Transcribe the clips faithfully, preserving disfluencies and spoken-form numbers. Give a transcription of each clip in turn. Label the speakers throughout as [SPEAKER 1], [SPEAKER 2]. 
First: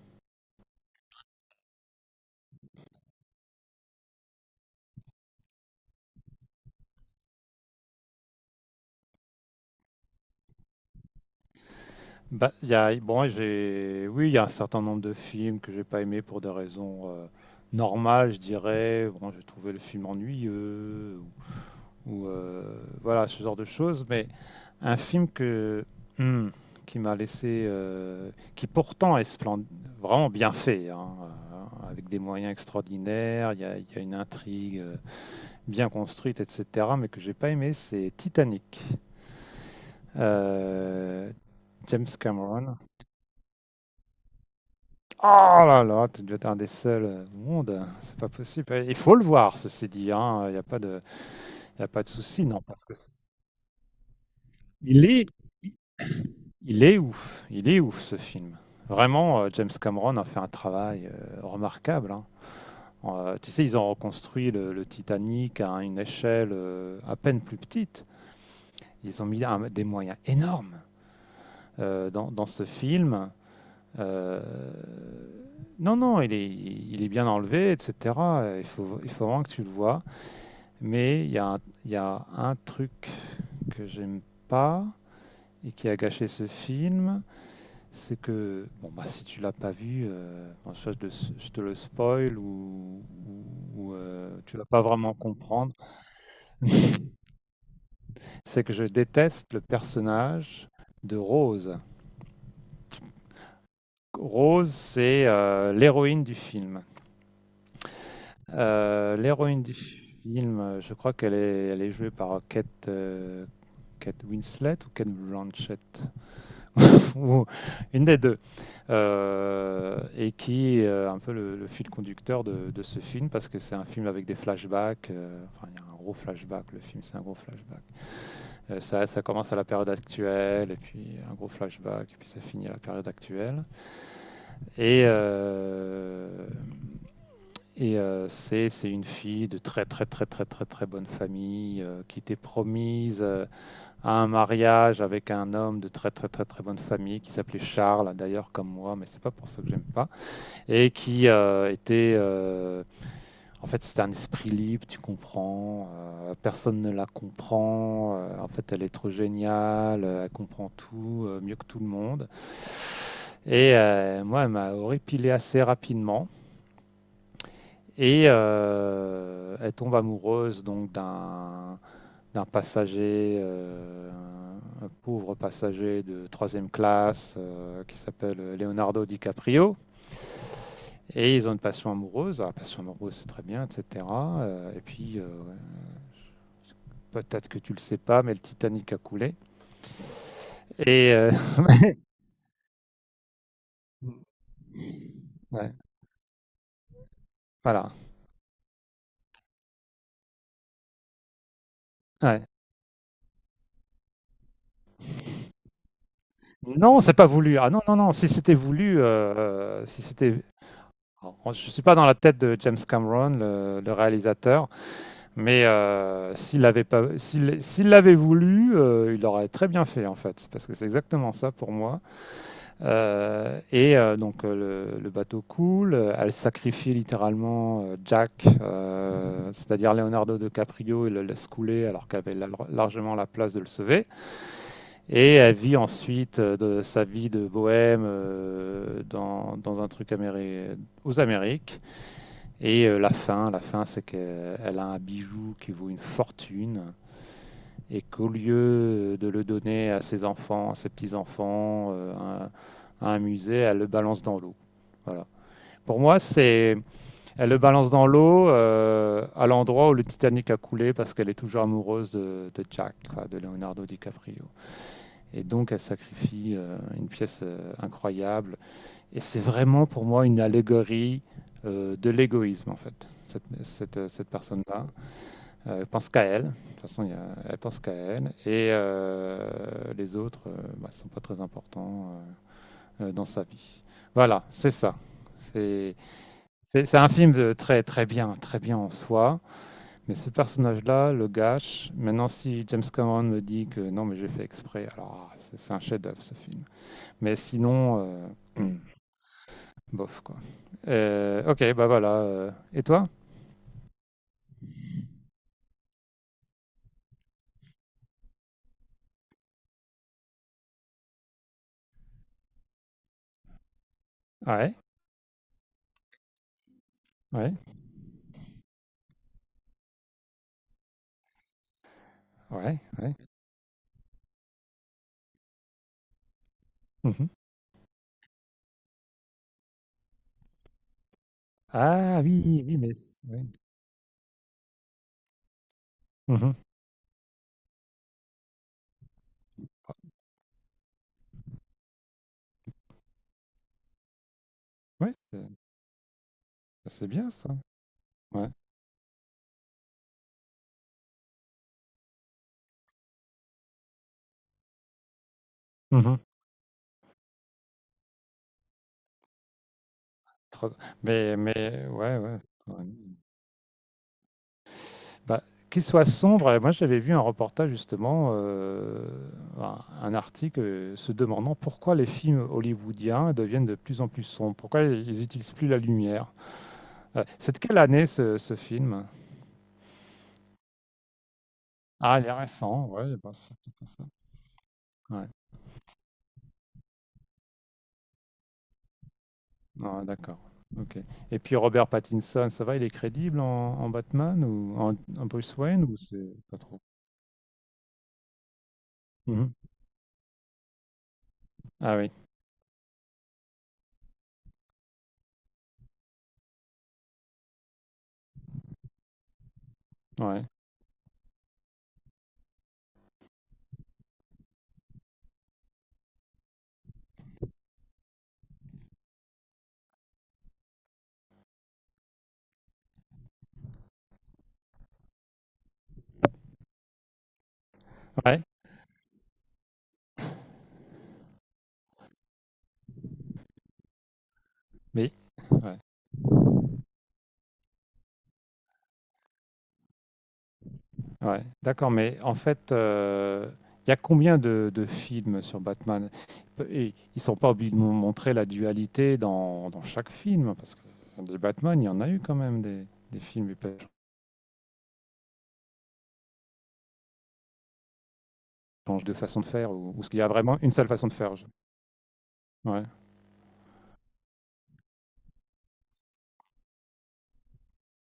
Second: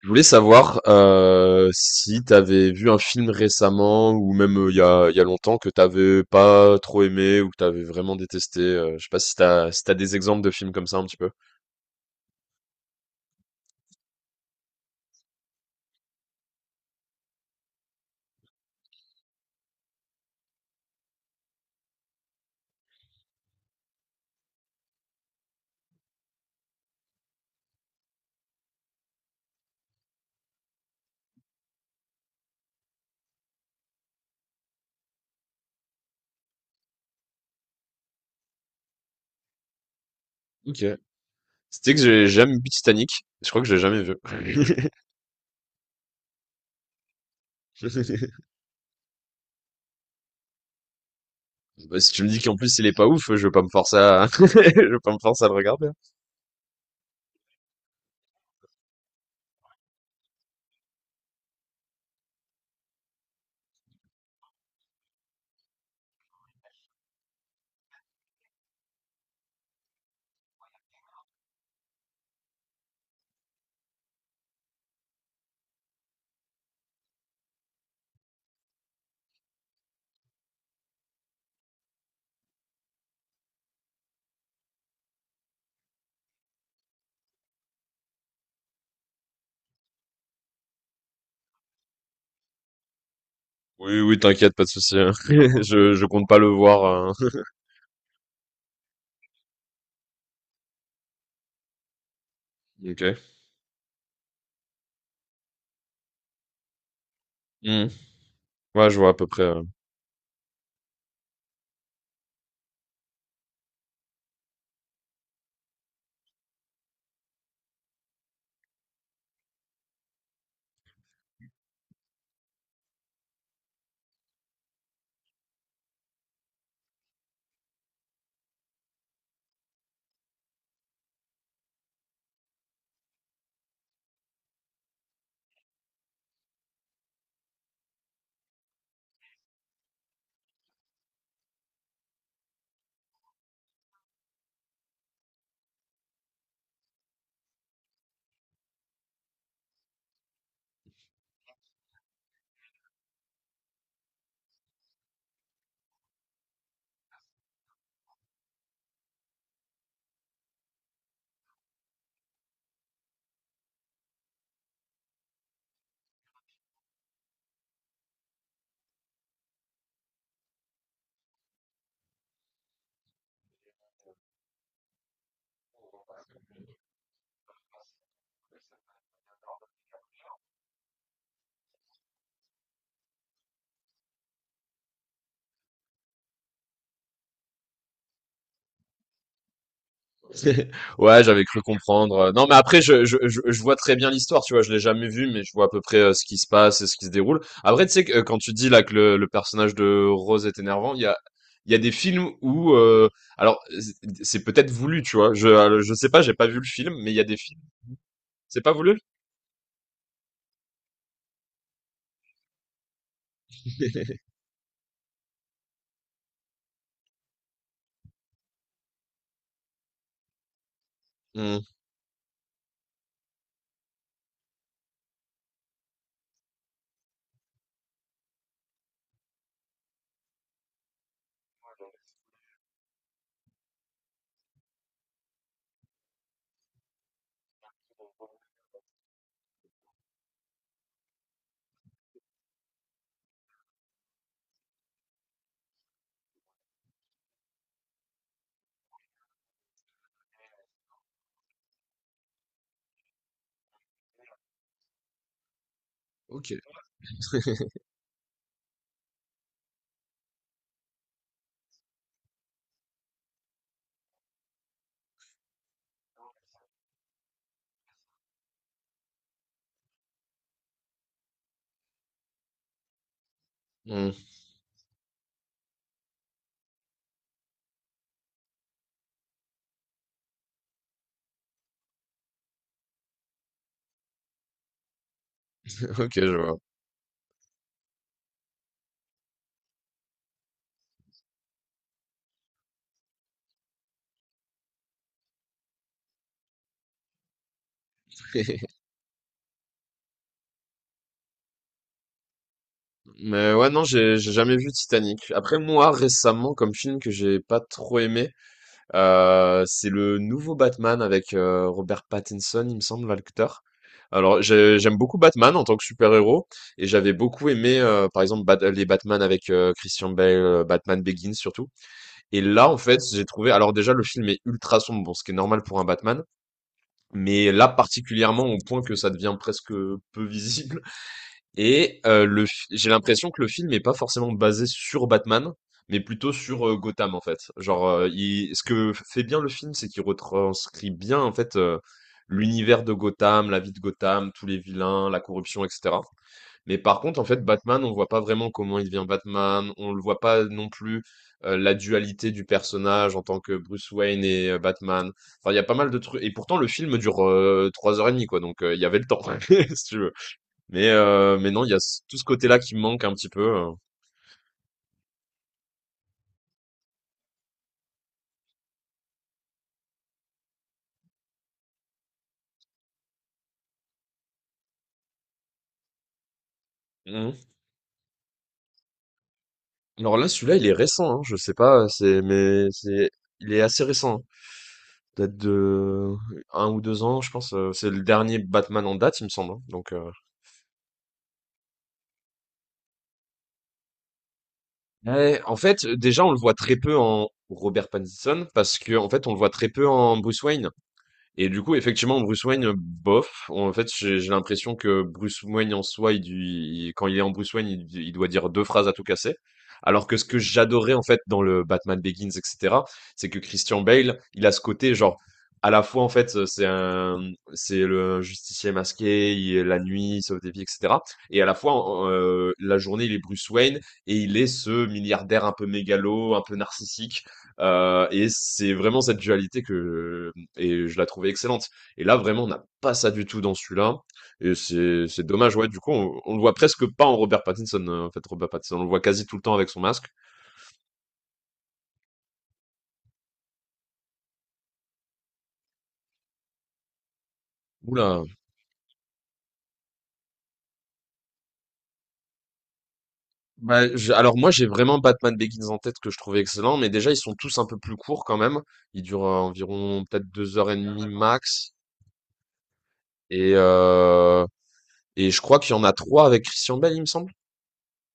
[SPEAKER 1] Je voulais savoir euh, si tu avais vu un film récemment ou même euh, il y a, il y a longtemps que t'avais pas trop aimé ou que t'avais vraiment détesté. euh, je sais pas si t'as si t'as des exemples de films comme ça un petit peu.
[SPEAKER 2] Bah, il y a, bon, j'ai, oui, il y a un certain nombre de films que j'ai pas aimé pour des raisons euh, normales, je dirais. Bon, j'ai trouvé le film ennuyeux ou, ou, euh, voilà ce genre de choses. Mais un film que hmm, qui m'a laissé, euh, qui pourtant est splend- vraiment bien fait, hein, euh, avec des moyens extraordinaires. Il y a, il y a une intrigue euh, bien construite, et cetera. Mais que j'ai pas aimé, c'est Titanic.
[SPEAKER 1] Ok.
[SPEAKER 2] Euh,
[SPEAKER 1] C'était que
[SPEAKER 2] James
[SPEAKER 1] j'ai jamais vu
[SPEAKER 2] Cameron.
[SPEAKER 1] Titanic. Je crois que j'ai jamais vu.
[SPEAKER 2] Oh là là, tu dois être un des seuls au monde. C'est pas possible. Il faut le voir, ceci dit, hein. Il n'y a pas de, il y a
[SPEAKER 1] Bah,
[SPEAKER 2] pas de
[SPEAKER 1] si tu me dis
[SPEAKER 2] souci,
[SPEAKER 1] qu'en
[SPEAKER 2] non.
[SPEAKER 1] plus il est pas ouf, je vais pas me forcer à je vais
[SPEAKER 2] Il
[SPEAKER 1] pas me
[SPEAKER 2] est,
[SPEAKER 1] forcer à le regarder. Hein.
[SPEAKER 2] il est ouf. Il est ouf, ce film. Vraiment, euh, James Cameron a fait un travail euh, remarquable, hein. Euh, tu sais, ils ont reconstruit le, le Titanic à une échelle euh, à peine plus petite. Ils ont mis un- des moyens énormes euh, dans, dans ce film. Euh, non, non, il est, il est bien enlevé, et cetera. Il faut, il faut vraiment que tu le vois. Mais il y a, un- il y a un truc que j'aime pas et qui a gâché ce film, c'est que, bon, bah, si tu l'as pas vu, euh, bon, soit je, te le- je te le spoil ou, ou- ou,
[SPEAKER 1] Oui, oui,
[SPEAKER 2] euh,
[SPEAKER 1] t'inquiète,
[SPEAKER 2] tu
[SPEAKER 1] pas
[SPEAKER 2] vas
[SPEAKER 1] de
[SPEAKER 2] pas
[SPEAKER 1] souci. Hein.
[SPEAKER 2] vraiment comprendre,
[SPEAKER 1] Je je compte pas le voir. Hein.
[SPEAKER 2] c'est que je déteste le personnage de Rose.
[SPEAKER 1] Ok.
[SPEAKER 2] Rose, c'est euh, l'héroïne du film.
[SPEAKER 1] Hmm. Ouais, je vois à
[SPEAKER 2] Euh,
[SPEAKER 1] peu près. euh.
[SPEAKER 2] l'héroïne du film, euh, je crois qu'elle est, elle est jouée par Kate, euh, Kate Winslet ou Kate Blanchett, ou une des deux. Euh, et qui est euh, un peu le, le fil conducteur de, de, ce film parce que c'est un film avec des flashbacks. Euh, enfin, il y a un gros flashback. Le film, c'est un gros flashback. Euh, ça, ça commence à la période actuelle et puis un gros flashback et puis ça finit à la période actuelle. Et euh, et euh, c'est c'est une fille de très très très très très très bonne famille euh, qui était promise euh, à un mariage avec un homme de très très très très bonne famille qui s'appelait Charles d'ailleurs comme moi mais c'est pas pour ça que j'aime pas et qui euh, était euh, en fait c'est un esprit libre, tu comprends, euh, personne ne la comprend, euh, en fait elle est trop géniale, euh, elle comprend tout euh, mieux que tout le monde. Et euh, moi elle m'a horripilé assez rapidement et euh, elle tombe amoureuse donc d'un d'un passager, euh, un pauvre passager de troisième classe euh, qui s'appelle Leonardo DiCaprio. Et ils ont une passion amoureuse. Ah, passion amoureuse, c'est très bien, et cetera. Euh, et puis, euh, Peut-être que tu le sais pas, mais le Titanic a coulé. Et
[SPEAKER 1] Ouais,
[SPEAKER 2] euh,
[SPEAKER 1] j'avais cru comprendre. Non, mais après, je, je, je, je vois très bien l'histoire, tu vois. Je l'ai jamais vu, mais je vois à
[SPEAKER 2] ouais,
[SPEAKER 1] peu près euh, ce qui se passe et ce qui se déroule. Après, tu
[SPEAKER 2] voilà.
[SPEAKER 1] sais, que, euh, quand tu dis là que le, le personnage de Rose est énervant, il y a, il y a des films
[SPEAKER 2] Ouais.
[SPEAKER 1] où, euh, alors, c'est c'est peut-être voulu, tu vois. Je, je sais pas, j'ai pas vu le film,
[SPEAKER 2] Non,
[SPEAKER 1] mais
[SPEAKER 2] c'est
[SPEAKER 1] il y a
[SPEAKER 2] pas
[SPEAKER 1] des
[SPEAKER 2] voulu.
[SPEAKER 1] films.
[SPEAKER 2] Ah non, non, non. Si c'était
[SPEAKER 1] C'est pas
[SPEAKER 2] voulu,
[SPEAKER 1] voulu?
[SPEAKER 2] euh, euh, si c'était. Alors, je suis pas dans la tête de James Cameron, le, le réalisateur, mais euh, s'il l'avait pas, s'il, s'il l'avait voulu, euh, il aurait très bien fait en fait, parce que c'est exactement ça
[SPEAKER 1] Hmm.
[SPEAKER 2] pour moi. Euh, et euh, donc euh, le, le bateau coule, euh, elle sacrifie littéralement euh, Jack, euh, c'est-à-dire Leonardo DiCaprio, et le laisse couler alors qu'elle avait lar- largement la place de le sauver. Et elle vit ensuite euh, de sa vie de bohème euh, dans, dans un truc améri- aux Amériques. Et euh, la fin, la fin, c'est qu'elle a un bijou qui vaut une fortune et qu'au lieu de le donner à ses enfants, à ses petits-enfants, euh, à, un- à un musée, elle le balance dans l'eau. Voilà. Pour moi,
[SPEAKER 1] Ok.
[SPEAKER 2] c'est, Elle le balance dans l'eau euh, à l'endroit où le Titanic a coulé parce qu'elle est toujours amoureuse de, de Jack, quoi, de Leonardo DiCaprio. Et donc, elle sacrifie euh, une pièce euh, incroyable. Et c'est vraiment pour moi une allégorie euh, de l'égoïsme, en fait, cette, cette,
[SPEAKER 1] Hmm.
[SPEAKER 2] cette personne-là. Euh, Elle pense qu'à elle. De toute façon, il y a- elle pense qu'à elle. Et euh, les autres ne euh, bah, sont pas très importants euh, euh, dans, sa vie. Voilà, c'est ça. C'est
[SPEAKER 1] Ok, je vois.
[SPEAKER 2] c'est- c'est un film de très très bien, très bien en soi. Mais ce personnage-là le gâche. Maintenant, si James Cameron me dit que non, mais j'ai fait exprès, alors ah, c'est c'est un chef-d'œuvre ce film. Mais sinon, euh, hmm, bof quoi. Euh, ok, bah voilà. euh. Et toi?
[SPEAKER 1] Mais ouais, non, j'ai j'ai jamais vu Titanic. Après, moi, récemment, comme film que j'ai pas trop aimé, Heu, c'est le nouveau Batman avec, heu, Robert Pattinson, il me semble, l'acteur. Alors
[SPEAKER 2] Ouais,
[SPEAKER 1] j'ai j'aime beaucoup Batman en tant que super-héros, et j'avais beaucoup
[SPEAKER 2] ouais,
[SPEAKER 1] aimé, heu, par exemple, Bat les Batman avec, heu, Christian Bale, heu, Batman Begins surtout. Et là, en
[SPEAKER 2] ouais,
[SPEAKER 1] fait,
[SPEAKER 2] ouais.
[SPEAKER 1] j'ai trouvé, alors déjà le film est ultra sombre, bon, ce qui est normal pour un Batman,
[SPEAKER 2] Mhm.
[SPEAKER 1] mais là particulièrement au point que ça devient presque peu visible. Et
[SPEAKER 2] Ah
[SPEAKER 1] heu, le f
[SPEAKER 2] oui, oui,
[SPEAKER 1] j'ai
[SPEAKER 2] mais.
[SPEAKER 1] l'impression que
[SPEAKER 2] Ouais.
[SPEAKER 1] le film est pas forcément basé sur Batman, mais plutôt
[SPEAKER 2] Mmh.
[SPEAKER 1] sur, heu, Gotham, en fait. Genre, heu, il ce que fait bien le film, c'est
[SPEAKER 2] Ah
[SPEAKER 1] qu'il retranscrit bien, en fait, heu, l'univers de Gotham, la vie de Gotham, tous les vilains,
[SPEAKER 2] ouais,
[SPEAKER 1] la
[SPEAKER 2] c'est bah,
[SPEAKER 1] corruption, et cetera. Mais par
[SPEAKER 2] c'est
[SPEAKER 1] contre, en
[SPEAKER 2] bien
[SPEAKER 1] fait,
[SPEAKER 2] ça,
[SPEAKER 1] Batman, on voit pas
[SPEAKER 2] ouais.
[SPEAKER 1] vraiment comment il devient Batman, on le voit pas non plus, heu, la dualité du personnage en tant que Bruce Wayne et heu, Batman. Enfin, il y a pas mal de
[SPEAKER 2] Mmh mh.
[SPEAKER 1] trucs. Et pourtant le film dure, heu, 3 heures et demie, quoi, donc heu, il y avait le temps, si tu veux. Mais,
[SPEAKER 2] mais
[SPEAKER 1] heu, mais non, il y a
[SPEAKER 2] mais
[SPEAKER 1] ce tout
[SPEAKER 2] ouais,
[SPEAKER 1] ce
[SPEAKER 2] ouais,
[SPEAKER 1] côté-là qui me
[SPEAKER 2] carrément.
[SPEAKER 1] manque un petit peu, heu.
[SPEAKER 2] Bah, qu'il soit sombre, heu, moi j'avais vu un reportage justement, heu, un un article, heu, se demandant pourquoi les films hollywoodiens deviennent de plus en plus sombres? Pourquoi ils n'utilisent plus la lumière? Heu,
[SPEAKER 1] Mmh.
[SPEAKER 2] c'est de quelle année ce ce film?
[SPEAKER 1] Alors là, celui-là, il est récent, hein. Je sais pas,
[SPEAKER 2] Ah
[SPEAKER 1] c'est
[SPEAKER 2] il est
[SPEAKER 1] mais
[SPEAKER 2] récent, ouais,
[SPEAKER 1] c'est
[SPEAKER 2] bah,
[SPEAKER 1] il
[SPEAKER 2] c'est
[SPEAKER 1] est assez
[SPEAKER 2] peut-être ça.
[SPEAKER 1] récent, hein.
[SPEAKER 2] Ouais.
[SPEAKER 1] Date de un ou deux ans, je pense, heu, c'est le dernier Batman en date, il me semble, hein, donc,
[SPEAKER 2] Ouais,
[SPEAKER 1] heu
[SPEAKER 2] d'accord. OK. Et puis Robert Pattinson, ça va, il est crédible en en Batman ou en en
[SPEAKER 1] ouais, en
[SPEAKER 2] Bruce Wayne
[SPEAKER 1] fait,
[SPEAKER 2] ou c'est
[SPEAKER 1] déjà, on le voit
[SPEAKER 2] pas
[SPEAKER 1] très
[SPEAKER 2] trop?
[SPEAKER 1] peu en Robert Pattinson parce que en fait, on le voit
[SPEAKER 2] Mmh.
[SPEAKER 1] très peu en Bruce Wayne. Et du coup,
[SPEAKER 2] Ah oui,
[SPEAKER 1] effectivement, Bruce Wayne, euh, bof. En fait, j'ai j'ai l'impression que Bruce Wayne en soi, il, il- quand il est en Bruce Wayne, il, il doit dire deux phrases à tout casser. Alors que ce que
[SPEAKER 2] ouais.
[SPEAKER 1] j'adorais en fait dans le Batman Begins, et cetera, c'est que Christian Bale, il a ce côté genre à la fois en fait euh, c'est un c'est le justicier masqué, il est la nuit, il sauve des vies, et cetera. Et à la fois euh, la journée, il est Bruce Wayne et il est ce milliardaire un peu mégalo, un peu narcissique. Euh, et
[SPEAKER 2] Ouais,
[SPEAKER 1] c'est vraiment cette dualité que et je la trouvais excellente. Et là, vraiment, on n'a pas ça du tout dans celui-là. Et c'est
[SPEAKER 2] mais
[SPEAKER 1] c'est dommage, ouais.
[SPEAKER 2] ouais,
[SPEAKER 1] Du coup, on, on le voit presque pas en Robert Pattinson. euh, En fait, Robert Pattinson, on le voit quasi tout le temps avec son masque.
[SPEAKER 2] ouais. D'accord, mais en fait, euh, il y a combien de, de films sur Batman? Et ils sont pas obligés de nous
[SPEAKER 1] Oula.
[SPEAKER 2] montrer la dualité dans, dans chaque film, parce que des Batman, il y en a eu quand même des, des films qui
[SPEAKER 1] Bah, je- alors moi, j'ai vraiment Batman Begins en tête que je trouvais excellent, mais déjà, ils sont tous un peu plus courts quand même. Ils
[SPEAKER 2] changent de
[SPEAKER 1] durent euh,
[SPEAKER 2] façon de faire, ou, ou
[SPEAKER 1] environ
[SPEAKER 2] est-ce qu'il y
[SPEAKER 1] peut-être
[SPEAKER 2] a
[SPEAKER 1] deux
[SPEAKER 2] vraiment
[SPEAKER 1] heures
[SPEAKER 2] une
[SPEAKER 1] et
[SPEAKER 2] seule
[SPEAKER 1] demie
[SPEAKER 2] façon de faire? je-
[SPEAKER 1] max.
[SPEAKER 2] Ouais.
[SPEAKER 1] Et euh, et je crois qu'il y en a trois avec Christian Bale, il me semble.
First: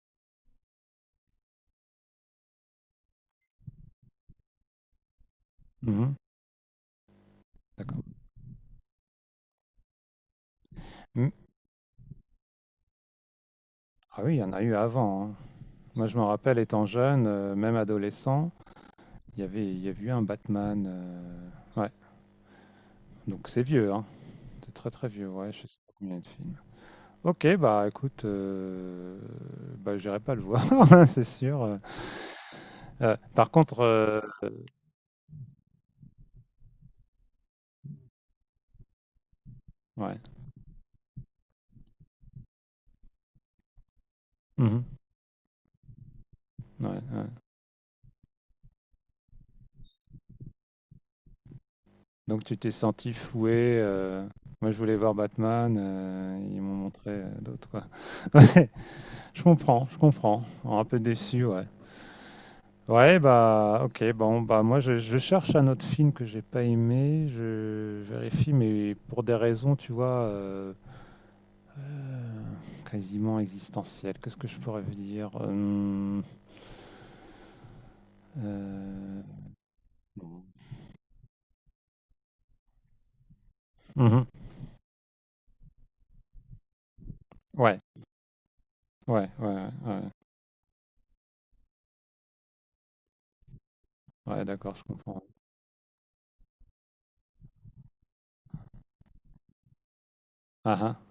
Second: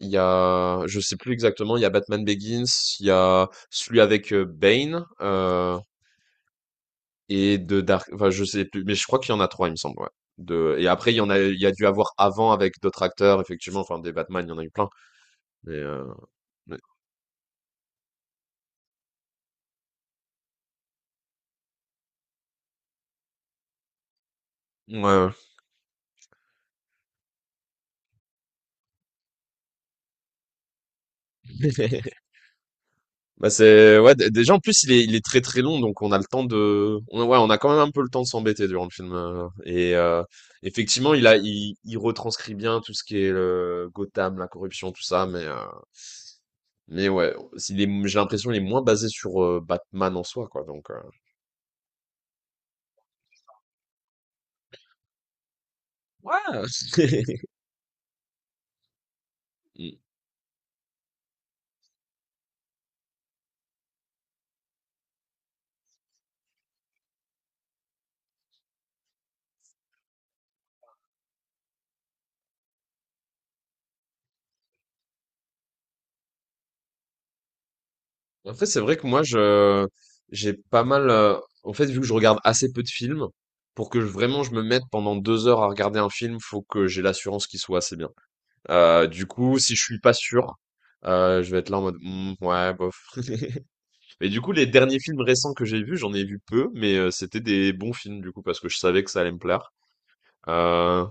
[SPEAKER 1] Il y a, je sais plus exactement, il y a Batman Begins, il y a celui avec euh, Bane, euh,
[SPEAKER 2] Mhm.
[SPEAKER 1] et de
[SPEAKER 2] D'accord.
[SPEAKER 1] Dark, enfin je sais plus, mais je crois qu'il y en a trois, il me semble, ouais. De, et après il y en
[SPEAKER 2] Mm.
[SPEAKER 1] a, il y a dû avoir avant avec d'autres acteurs, effectivement, enfin des
[SPEAKER 2] Ah oui, il y
[SPEAKER 1] Batman, il y
[SPEAKER 2] en
[SPEAKER 1] en
[SPEAKER 2] a
[SPEAKER 1] a eu
[SPEAKER 2] eu
[SPEAKER 1] plein.
[SPEAKER 2] avant, hein.
[SPEAKER 1] Mais, euh,
[SPEAKER 2] Moi, je me rappelle,
[SPEAKER 1] mais-
[SPEAKER 2] étant jeune, euh, même adolescent, il y avait, il y a eu un Batman. euh, Ouais, donc c'est vieux, hein. C'est très
[SPEAKER 1] ouais.
[SPEAKER 2] très
[SPEAKER 1] Ouais.
[SPEAKER 2] vieux, ouais, je sais pas combien il y a de films. Ok, bah écoute, euh, bah j'irai pas le voir, hein, c'est sûr. Euh,
[SPEAKER 1] Bah
[SPEAKER 2] par contre,
[SPEAKER 1] c'est ouais,
[SPEAKER 2] euh,
[SPEAKER 1] d- déjà en plus il est, il est très très long, donc on a le temps de, on, ouais, on a quand même un peu le temps de s'embêter durant le film. euh, et
[SPEAKER 2] ouais.
[SPEAKER 1] euh, effectivement, il a, il, il retranscrit bien tout ce qui est le Gotham, la
[SPEAKER 2] Mhm.
[SPEAKER 1] corruption, tout ça, mais euh,
[SPEAKER 2] Ouais,
[SPEAKER 1] mais
[SPEAKER 2] ouais.
[SPEAKER 1] ouais, s'il est, j'ai l'impression il est moins basé sur euh, Batman en soi, quoi. Donc euh,
[SPEAKER 2] Donc tu t'es senti floué. euh, Moi je voulais voir Batman, euh, ils m'ont montré
[SPEAKER 1] ouais.
[SPEAKER 2] euh, d'autres quoi. Ouais, je comprends, je comprends. Oh, un peu déçu, ouais. Ouais, bah ok, bon, bah moi je, je cherche un autre film que j'ai pas aimé, je vérifie, mais pour des raisons, tu vois, euh, Euh, quasiment existentiel. Qu'est-ce que je pourrais vous dire? Hum,
[SPEAKER 1] En fait, c'est vrai que
[SPEAKER 2] euh,
[SPEAKER 1] moi, je, j'ai pas mal. euh, en fait, vu que je regarde assez peu de films, pour que je-
[SPEAKER 2] mhm.
[SPEAKER 1] vraiment je me mette pendant deux heures à regarder un film, faut que j'ai l'assurance qu'il soit
[SPEAKER 2] Ouais,
[SPEAKER 1] assez bien. Euh, du
[SPEAKER 2] ouais, ouais,
[SPEAKER 1] coup,
[SPEAKER 2] ouais,
[SPEAKER 1] si je suis
[SPEAKER 2] ouais,
[SPEAKER 1] pas sûr, euh, je vais être là en mode Hmm, ouais, bof. Mais du
[SPEAKER 2] Ouais,
[SPEAKER 1] coup, les
[SPEAKER 2] d'accord, je
[SPEAKER 1] derniers films
[SPEAKER 2] comprends.
[SPEAKER 1] récents que j'ai vus, j'en ai vu peu, mais euh, c'était des bons films du coup parce que je savais que ça allait me plaire.
[SPEAKER 2] Ah ah,
[SPEAKER 1] Euh,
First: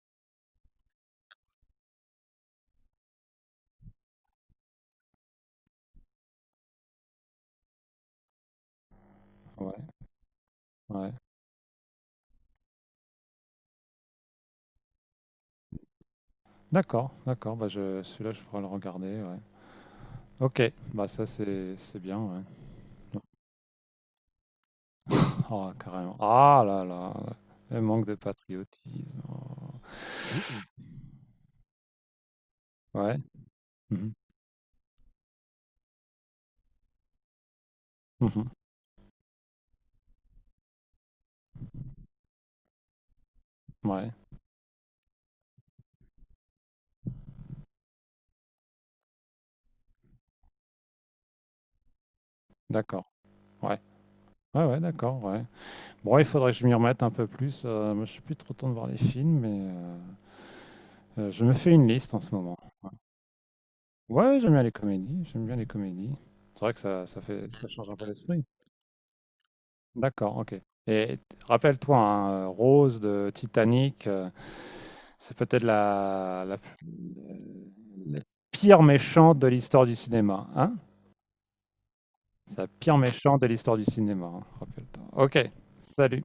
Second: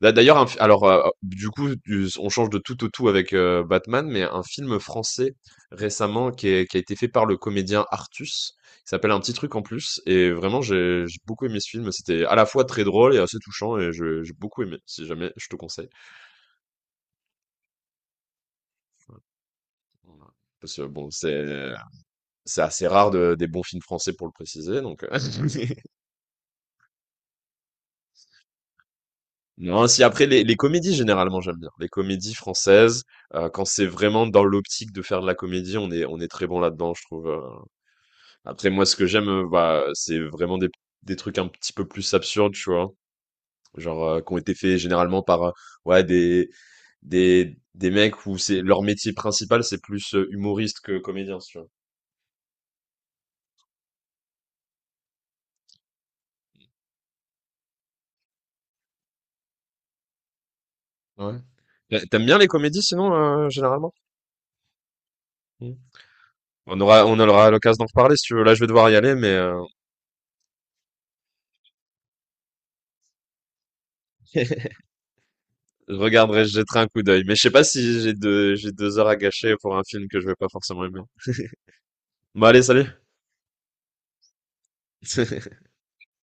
[SPEAKER 1] D'a d'ailleurs, un fi alors, heu, du coup, du on change de tout au tout avec, heu, Batman, mais un film français récemment qui est qui a été fait par le comédien Artus. Il s'appelle Un petit truc en
[SPEAKER 2] ouais,
[SPEAKER 1] plus et vraiment j'ai
[SPEAKER 2] ouais.
[SPEAKER 1] j'ai beaucoup aimé ce film. C'était à la fois très drôle et assez touchant et je j'ai beaucoup aimé, si jamais, je te conseille.
[SPEAKER 2] D'accord, d'accord, bah je, celui-là, je pourrais le regarder, ouais.
[SPEAKER 1] Voilà.
[SPEAKER 2] Ok,
[SPEAKER 1] Parce que
[SPEAKER 2] bah
[SPEAKER 1] bon,
[SPEAKER 2] ça,
[SPEAKER 1] c'est
[SPEAKER 2] c'est, c'est bien,
[SPEAKER 1] c'est
[SPEAKER 2] ouais.
[SPEAKER 1] assez rare de des bons films français pour le préciser donc, heu
[SPEAKER 2] Oh, carrément. Ah là là, le manque de patriotisme. Oh.
[SPEAKER 1] non, si après les les comédies généralement j'aime bien. Les comédies françaises,
[SPEAKER 2] Ouais,
[SPEAKER 1] heu, quand c'est
[SPEAKER 2] mhm,
[SPEAKER 1] vraiment dans l'optique de faire de la comédie, on est on est très bon là-dedans je trouve, euh,
[SPEAKER 2] mhm,
[SPEAKER 1] Après, moi, ce que j'aime, euh, bah, c'est vraiment des, des trucs un petit peu plus absurdes, tu vois. Genre,
[SPEAKER 2] Ouais,
[SPEAKER 1] euh, qui ont été faits généralement par, euh, ouais, des, des, des mecs où c'est, leur métier principal, c'est plus euh, humoriste que comédien, si tu
[SPEAKER 2] d'accord, ouais, ouais, ouais, d'accord, ouais. Bon, il faudrait que je m'y remette un peu plus. Euh, moi, je suis plus trop temps de voir les films, mais euh, euh,
[SPEAKER 1] vois. Ouais.
[SPEAKER 2] je me fais une
[SPEAKER 1] T'a-
[SPEAKER 2] liste en
[SPEAKER 1] T'aimes
[SPEAKER 2] ce
[SPEAKER 1] bien les
[SPEAKER 2] moment.
[SPEAKER 1] comédies,
[SPEAKER 2] Ouais,
[SPEAKER 1] sinon, euh, généralement?
[SPEAKER 2] ouais, j'aime bien les comédies. J'aime bien les
[SPEAKER 1] Mm.
[SPEAKER 2] comédies. C'est vrai que
[SPEAKER 1] On aura,
[SPEAKER 2] ça,
[SPEAKER 1] on
[SPEAKER 2] ça fait,
[SPEAKER 1] aura
[SPEAKER 2] ça
[SPEAKER 1] l'occasion d'en
[SPEAKER 2] change un peu
[SPEAKER 1] reparler, si tu veux.
[SPEAKER 2] l'esprit.
[SPEAKER 1] Là, je vais devoir y aller, mais, euh,
[SPEAKER 2] D'accord, ok. Et t- rappelle-toi, hein, euh, Rose de Titanic, euh, c'est peut-être
[SPEAKER 1] je regarderai,
[SPEAKER 2] la,
[SPEAKER 1] je
[SPEAKER 2] la,
[SPEAKER 1] jetterai un coup d'œil. Mais je sais pas si j'ai
[SPEAKER 2] la
[SPEAKER 1] deux, j'ai
[SPEAKER 2] pire
[SPEAKER 1] deux heures à
[SPEAKER 2] méchante de
[SPEAKER 1] gâcher pour un
[SPEAKER 2] l'histoire du
[SPEAKER 1] film que je vais pas
[SPEAKER 2] cinéma, hein?
[SPEAKER 1] forcément aimer. Bon,
[SPEAKER 2] C'est
[SPEAKER 1] allez,
[SPEAKER 2] la
[SPEAKER 1] salut!
[SPEAKER 2] pire méchante de l'histoire du cinéma, hein, rappelle-toi. Ok, salut.